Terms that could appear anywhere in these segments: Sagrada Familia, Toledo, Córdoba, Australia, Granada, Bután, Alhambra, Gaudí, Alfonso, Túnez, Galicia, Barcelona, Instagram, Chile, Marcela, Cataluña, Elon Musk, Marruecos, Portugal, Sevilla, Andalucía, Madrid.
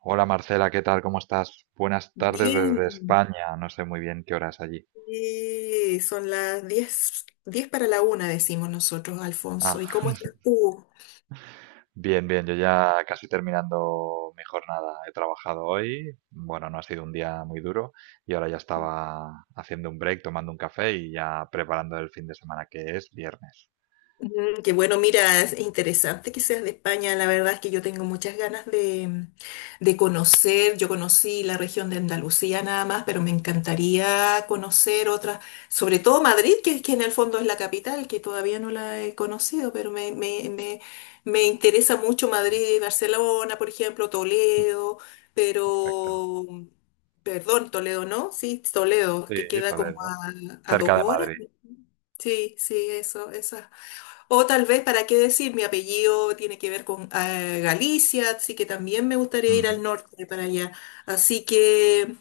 Hola Marcela, ¿qué tal? ¿Cómo estás? Buenas tardes Bien, desde España. No sé muy bien qué hora es allí. sí, son las 10, 10 para la una, decimos nosotros, Alfonso. Ah, ¿Y cómo estás tú? bien, bien. Yo ya casi terminando mi jornada. He trabajado hoy. Bueno, no ha sido un día muy duro y ahora ya estaba haciendo un break, tomando un café y ya preparando el fin de semana que es viernes. Mm, qué bueno, mira, es interesante que seas de España. La verdad es que yo tengo muchas ganas de conocer. Yo conocí la región de Andalucía nada más, pero me encantaría conocer otras, sobre todo Madrid, que en el fondo es la capital, que todavía no la he conocido, pero me interesa mucho Muy bien. Madrid, Barcelona, por ejemplo, Toledo, Perfecto. pero, perdón, Toledo, ¿no? Sí, Toledo, Sí, que queda como Toledo. A dos Cerca de horas. Madrid. Sí, sí, eso, eso. O tal vez, ¿para qué decir? Mi apellido tiene que ver con Galicia, así que también me gustaría ir al norte para allá. Así que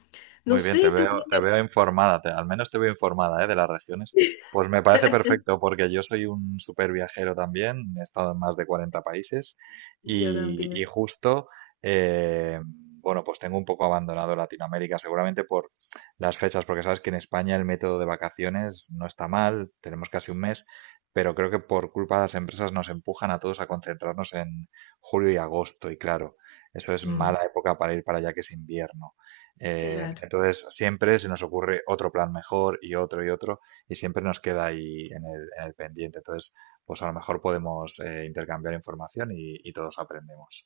no Muy bien, sé, tú te tienes... veo informada, al menos te veo informada, ¿eh? De las regiones. Pues me parece perfecto porque yo soy un súper viajero también, he estado en más de 40 países Yo y también. justo, bueno, pues tengo un poco abandonado Latinoamérica, seguramente por las fechas, porque sabes que en España el método de vacaciones no está mal, tenemos casi un mes, pero creo que por culpa de las empresas nos empujan a todos a concentrarnos en julio y agosto y claro, eso es mala Mm, época para ir para allá que es invierno. Claro, Entonces siempre se nos ocurre otro plan mejor y otro y otro y siempre nos queda ahí en el pendiente. Entonces, pues a lo mejor podemos intercambiar información y todos aprendemos.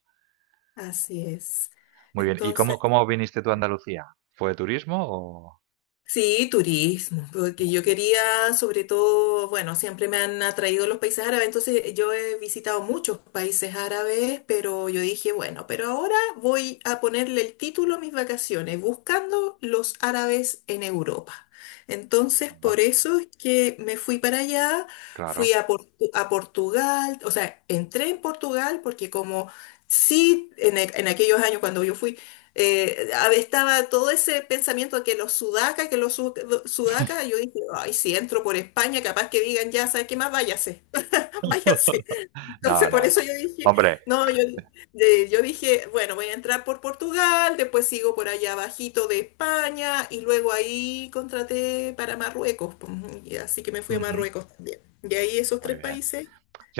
así es. Muy bien. ¿Y cómo, Entonces... cómo viniste tú a Andalucía? ¿Fue de turismo o...? Sí, turismo, porque Muy yo bien. quería, sobre todo, bueno, siempre me han atraído los países árabes, entonces yo he visitado muchos países árabes, pero yo dije, bueno, pero ahora voy a ponerle el título a mis vacaciones, buscando los árabes en Europa. Entonces, Onda. por eso es que me fui para allá, fui Claro. a, a Portugal, o sea, entré en Portugal porque como sí, en aquellos años cuando yo fui... estaba todo ese pensamiento de que los sudacas, que los sudacas, yo dije, ay, si entro por España, capaz que digan, ya, ¿sabes qué más? Váyase, váyase. No, Entonces, no, por eso no. yo dije, Hombre. no, yo, yo dije, bueno, voy a entrar por Portugal, después sigo por allá abajito de España, y luego ahí contraté para Marruecos, pues, y así que me fui a Ujú. Marruecos también. Y ahí esos Muy tres bien. países,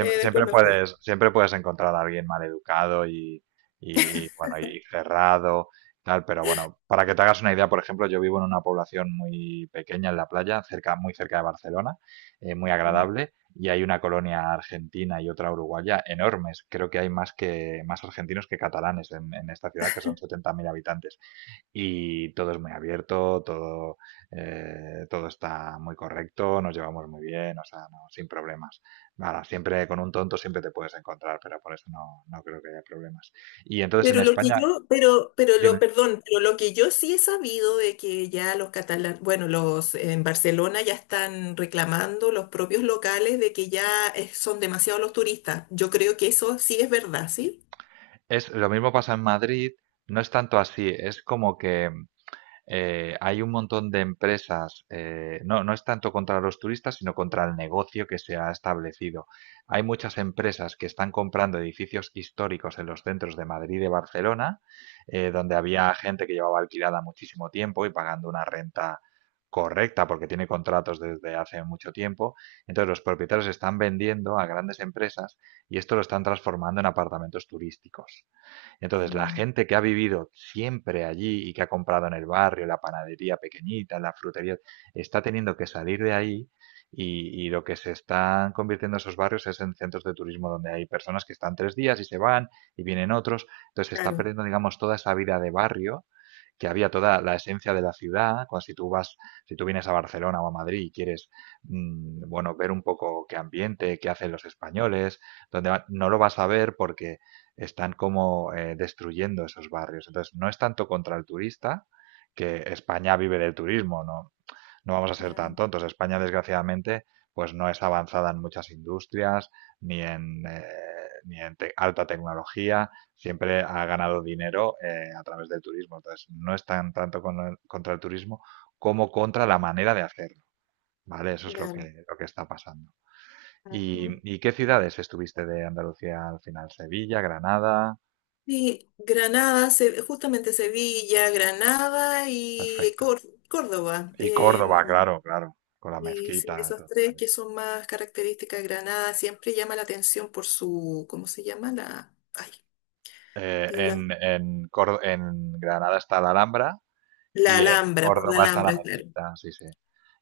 después me fui. Siempre puedes encontrar a alguien maleducado y bueno, y cerrado, tal, pero bueno, para que te hagas una idea, por ejemplo, yo vivo en una población muy pequeña en la playa, cerca, muy cerca de Barcelona, muy agradable, y hay una colonia argentina y otra uruguaya enormes. Creo que hay más que más argentinos que catalanes en esta ciudad, que son 70.000 habitantes y todo es muy abierto, todo, todo está muy correcto, nos llevamos muy bien, o sea, no, sin problemas. Nada, siempre con un tonto siempre te puedes encontrar, pero por eso no, no creo que haya problemas. Y entonces en Pero lo que España, yo, pero lo, dime, perdón, pero lo que yo sí he sabido de que ya los catalanes, bueno, los en Barcelona ya están reclamando los propios locales de que ya son demasiados los turistas. Yo creo que eso sí es verdad, ¿sí? es lo mismo pasa en Madrid, no es tanto así, es como que hay un montón de empresas, no, no es tanto contra los turistas, sino contra el negocio que se ha establecido. Hay muchas empresas que están comprando edificios históricos en los centros de Madrid y de Barcelona, donde había gente que llevaba alquilada muchísimo tiempo y pagando una renta correcta porque tiene contratos desde hace mucho tiempo. Entonces los propietarios están vendiendo a grandes empresas y esto lo están transformando en apartamentos turísticos. Entonces, la Mm, gente que ha vivido siempre allí y que ha comprado en el barrio, la panadería pequeñita, la frutería, está teniendo que salir de ahí y lo que se están convirtiendo esos barrios es en centros de turismo donde hay personas que están tres días y se van y vienen otros. Entonces, se está claro, perdiendo, digamos, toda esa vida de barrio que había toda la esencia de la ciudad, cuando si tú vas, si tú vienes a Barcelona o a Madrid y quieres, bueno, ver un poco qué ambiente, qué hacen los españoles, donde no lo vas a ver porque están como destruyendo esos barrios. Entonces, no es tanto contra el turista, que España vive del turismo, no, no vamos a ser tan mm, tontos. España, desgraciadamente, pues no es avanzada en muchas industrias, ni en, eh, ni en alta tecnología, siempre ha ganado dinero a través del turismo. Entonces, no es tan tanto con contra el turismo como contra la manera de hacerlo, ¿vale? Eso es claro. Lo que está pasando. Ujú. Y qué ciudades estuviste de Andalucía al final? ¿Sevilla, Granada? Sí, Granada, justamente Sevilla, Granada y Perfecto. Córdoba. Y Córdoba, claro, claro, con la Y sí, mezquita. esos Todo. tres que son más características de Granada, siempre llama la atención por su, ¿cómo se llama? La, ay, la, En Granada está la Alhambra la y en Alhambra, por la Córdoba está la Alhambra, claro. mezquita, sí, sí.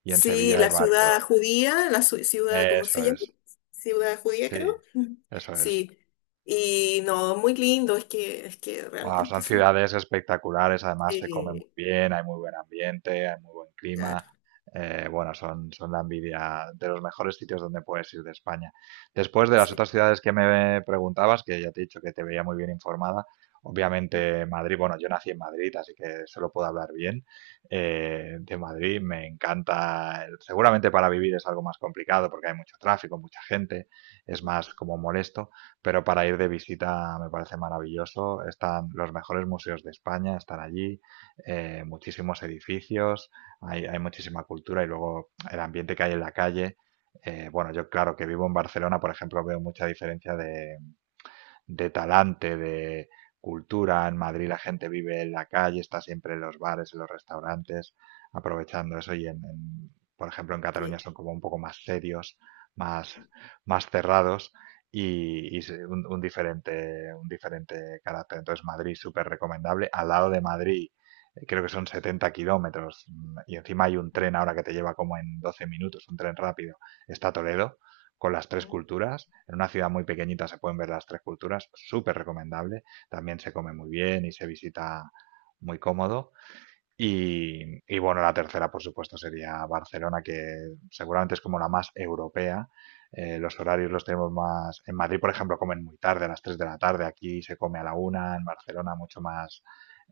Y en Sí, Sevilla hay la ciudad varios. judía, la ciudad, ¿cómo Eso se llama? es, Ciudad judía, sí, creo. Mm. eso es. Sí. Y no, muy lindo, es que Ah, realmente son son, ciudades espectaculares, además se come muy eh, bien, hay muy buen ambiente, hay muy buen clima. claro, Bueno, son, son la envidia de los mejores sitios donde puedes ir de España. Después de las sí. otras ciudades que me preguntabas, que ya te he dicho que te veía muy bien informada, obviamente Madrid, bueno, yo nací en Madrid, así que solo puedo hablar bien de Madrid. Me encanta, seguramente para vivir es algo más complicado porque hay mucho tráfico, mucha gente, es más como molesto pero para ir de visita me parece maravilloso. Están los mejores museos de España, están allí, muchísimos edificios, hay muchísima cultura y luego el ambiente que hay en la calle. Bueno, yo claro que vivo en Barcelona, por ejemplo, veo mucha diferencia de talante, de cultura. En Madrid la gente vive en la calle, está siempre en los bares, en los restaurantes, aprovechando eso y por ejemplo, en Cataluña Sí. son como un poco más serios, más, más cerrados y un diferente carácter. Entonces, Madrid súper recomendable. Al lado de Madrid, creo que son 70 kilómetros y encima hay un tren ahora que te lleva como en 12 minutos, un tren rápido. Está Toledo, con las tres Mm. culturas. En una ciudad muy pequeñita se pueden ver las tres culturas, súper recomendable. También se come muy bien y se visita muy cómodo. Y bueno, la tercera, por supuesto, sería Barcelona, que seguramente es como la más europea. Los horarios los tenemos más... En Madrid, por ejemplo, comen muy tarde, a las 3 de la tarde. Aquí se come a la una en Barcelona mucho más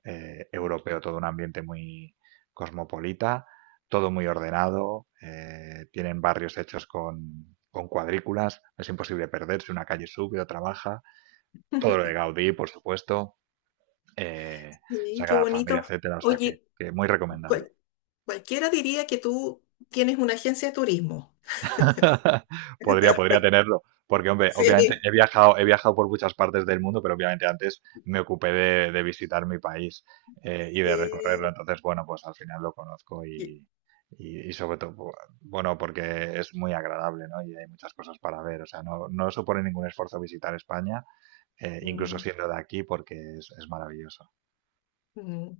europeo, todo un ambiente muy cosmopolita, todo muy ordenado, tienen barrios hechos con cuadrículas, es imposible perderse, una calle sube, otra baja, todo lo de Gaudí, por supuesto, eh, Sí, qué Sagrada Familia, bonito. etcétera, o sea Oye, que muy recomendable. cual- cualquiera diría que tú tienes una agencia de turismo. Podría, podría tenerlo, porque hombre, obviamente Sí. He viajado por muchas partes del mundo, pero obviamente antes me ocupé de visitar mi país y de recorrerlo, Sí. entonces bueno, pues al final lo conozco qué- y sobre todo, bueno, porque es muy agradable, ¿no? Y hay muchas cosas para ver, o sea, no, no supone ningún esfuerzo visitar España, incluso Mm, siendo de aquí, porque es maravilloso. mm.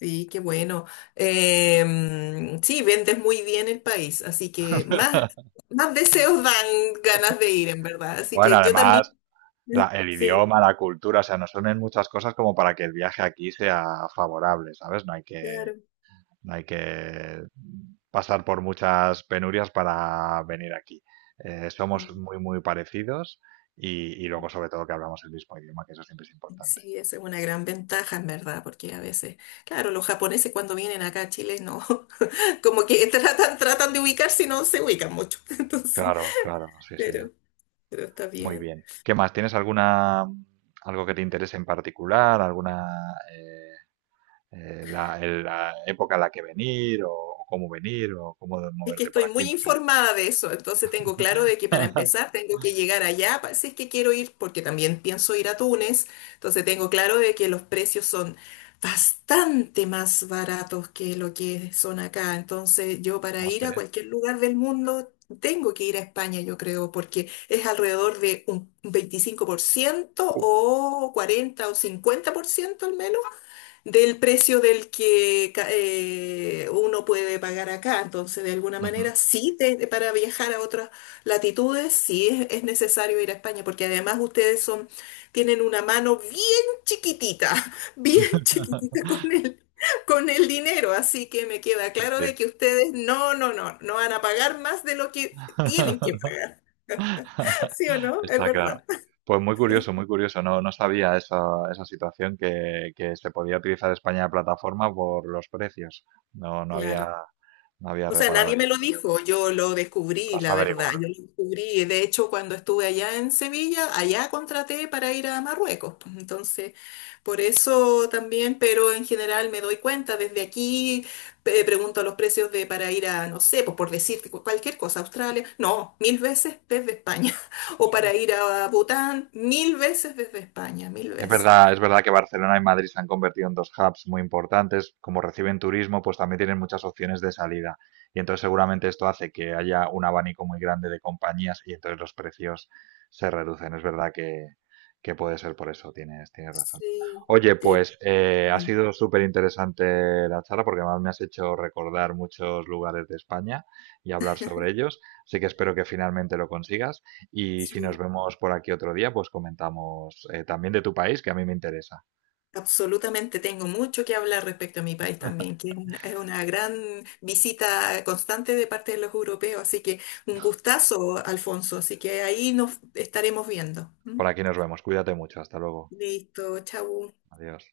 Sí, qué bueno. Sí, vendes muy bien el país, así que más, más deseos dan ganas de ir, en verdad. Así Bueno, que yo además, también. El Sí, idioma, la cultura, o sea, nos unen muchas cosas como para que el viaje aquí sea favorable, ¿sabes? No hay que, claro. hay que pasar por muchas penurias para venir aquí. Somos Mm, muy, muy parecidos y luego, sobre todo, que hablamos el mismo idioma, que eso siempre es importante. sí, esa es una gran ventaja, en verdad, porque a veces, claro, los japoneses cuando vienen acá a Chile, no, como que tratan, tratan de ubicarse y no se ubican mucho. Entonces, Claro, claro, sí, sí. pero, pero está Muy bien. bien. ¿Qué más? ¿Tienes alguna algo que te interese en particular? Eh, la época a la que venir o cómo venir o cómo Es que moverte por estoy aquí? muy No sé. informada de eso, entonces tengo claro de que para empezar tengo que llegar allá, si es que quiero ir, porque también pienso ir a Túnez, entonces tengo claro de que los precios son bastante más baratos que lo que son acá, entonces yo para No ir sé. a cualquier lugar del mundo tengo que ir a España, yo creo, porque es alrededor de un 25% Uh, o 40 o 50% al menos del precio del que uno puede pagar acá. Entonces, de alguna Ujú. manera, sí, para viajar a otras latitudes, sí es necesario ir a España, porque además ustedes son, tienen una mano bien chiquitita, bien chiquitita con el dinero. Así que me queda Sí, claro sí. de que ustedes no van a pagar más de lo que tienen que pagar. ¿Sí o no? Es Está claro. verdad. Pues muy curioso, muy curioso. No, no sabía esa, esa situación que se podía utilizar España de plataforma por los precios. No, no había, Claro. no había O sea, reparado nadie en me ello, lo pero bueno, dijo, yo lo lo descubrí, has la verdad, yo averiguado. lo descubrí. De hecho, cuando estuve allá en Sevilla, allá contraté para ir a Marruecos, pues. Entonces, por eso también, pero en general me doy cuenta, desde aquí pregunto los precios de para ir a, no sé, pues por decirte cualquier cosa, Australia, no, mil veces desde España. O para ir a Bután, mil veces desde España, mil veces. Es verdad que Barcelona y Madrid se han convertido en dos hubs muy importantes. Como reciben turismo, pues también tienen muchas opciones de salida. Y entonces seguramente esto hace que haya un abanico muy grande de compañías y entonces los precios se reducen. Es verdad que puede ser por eso, tienes, tienes razón. Sí, Oye, te- pues ha mm, sido súper interesante la charla porque además me has hecho recordar muchos lugares de España y hablar sobre ellos. Así que espero que finalmente lo consigas. Y si nos sí. vemos por aquí otro día, pues comentamos también de tu país, que a mí me interesa. Absolutamente, tengo mucho que hablar respecto a mi país también, que es una gran visita constante de parte de los europeos, así que un gustazo, Alfonso, así que ahí nos estaremos viendo. ¿M? Por aquí nos vemos. Cuídate mucho. Hasta luego. Listo, chau. Adiós.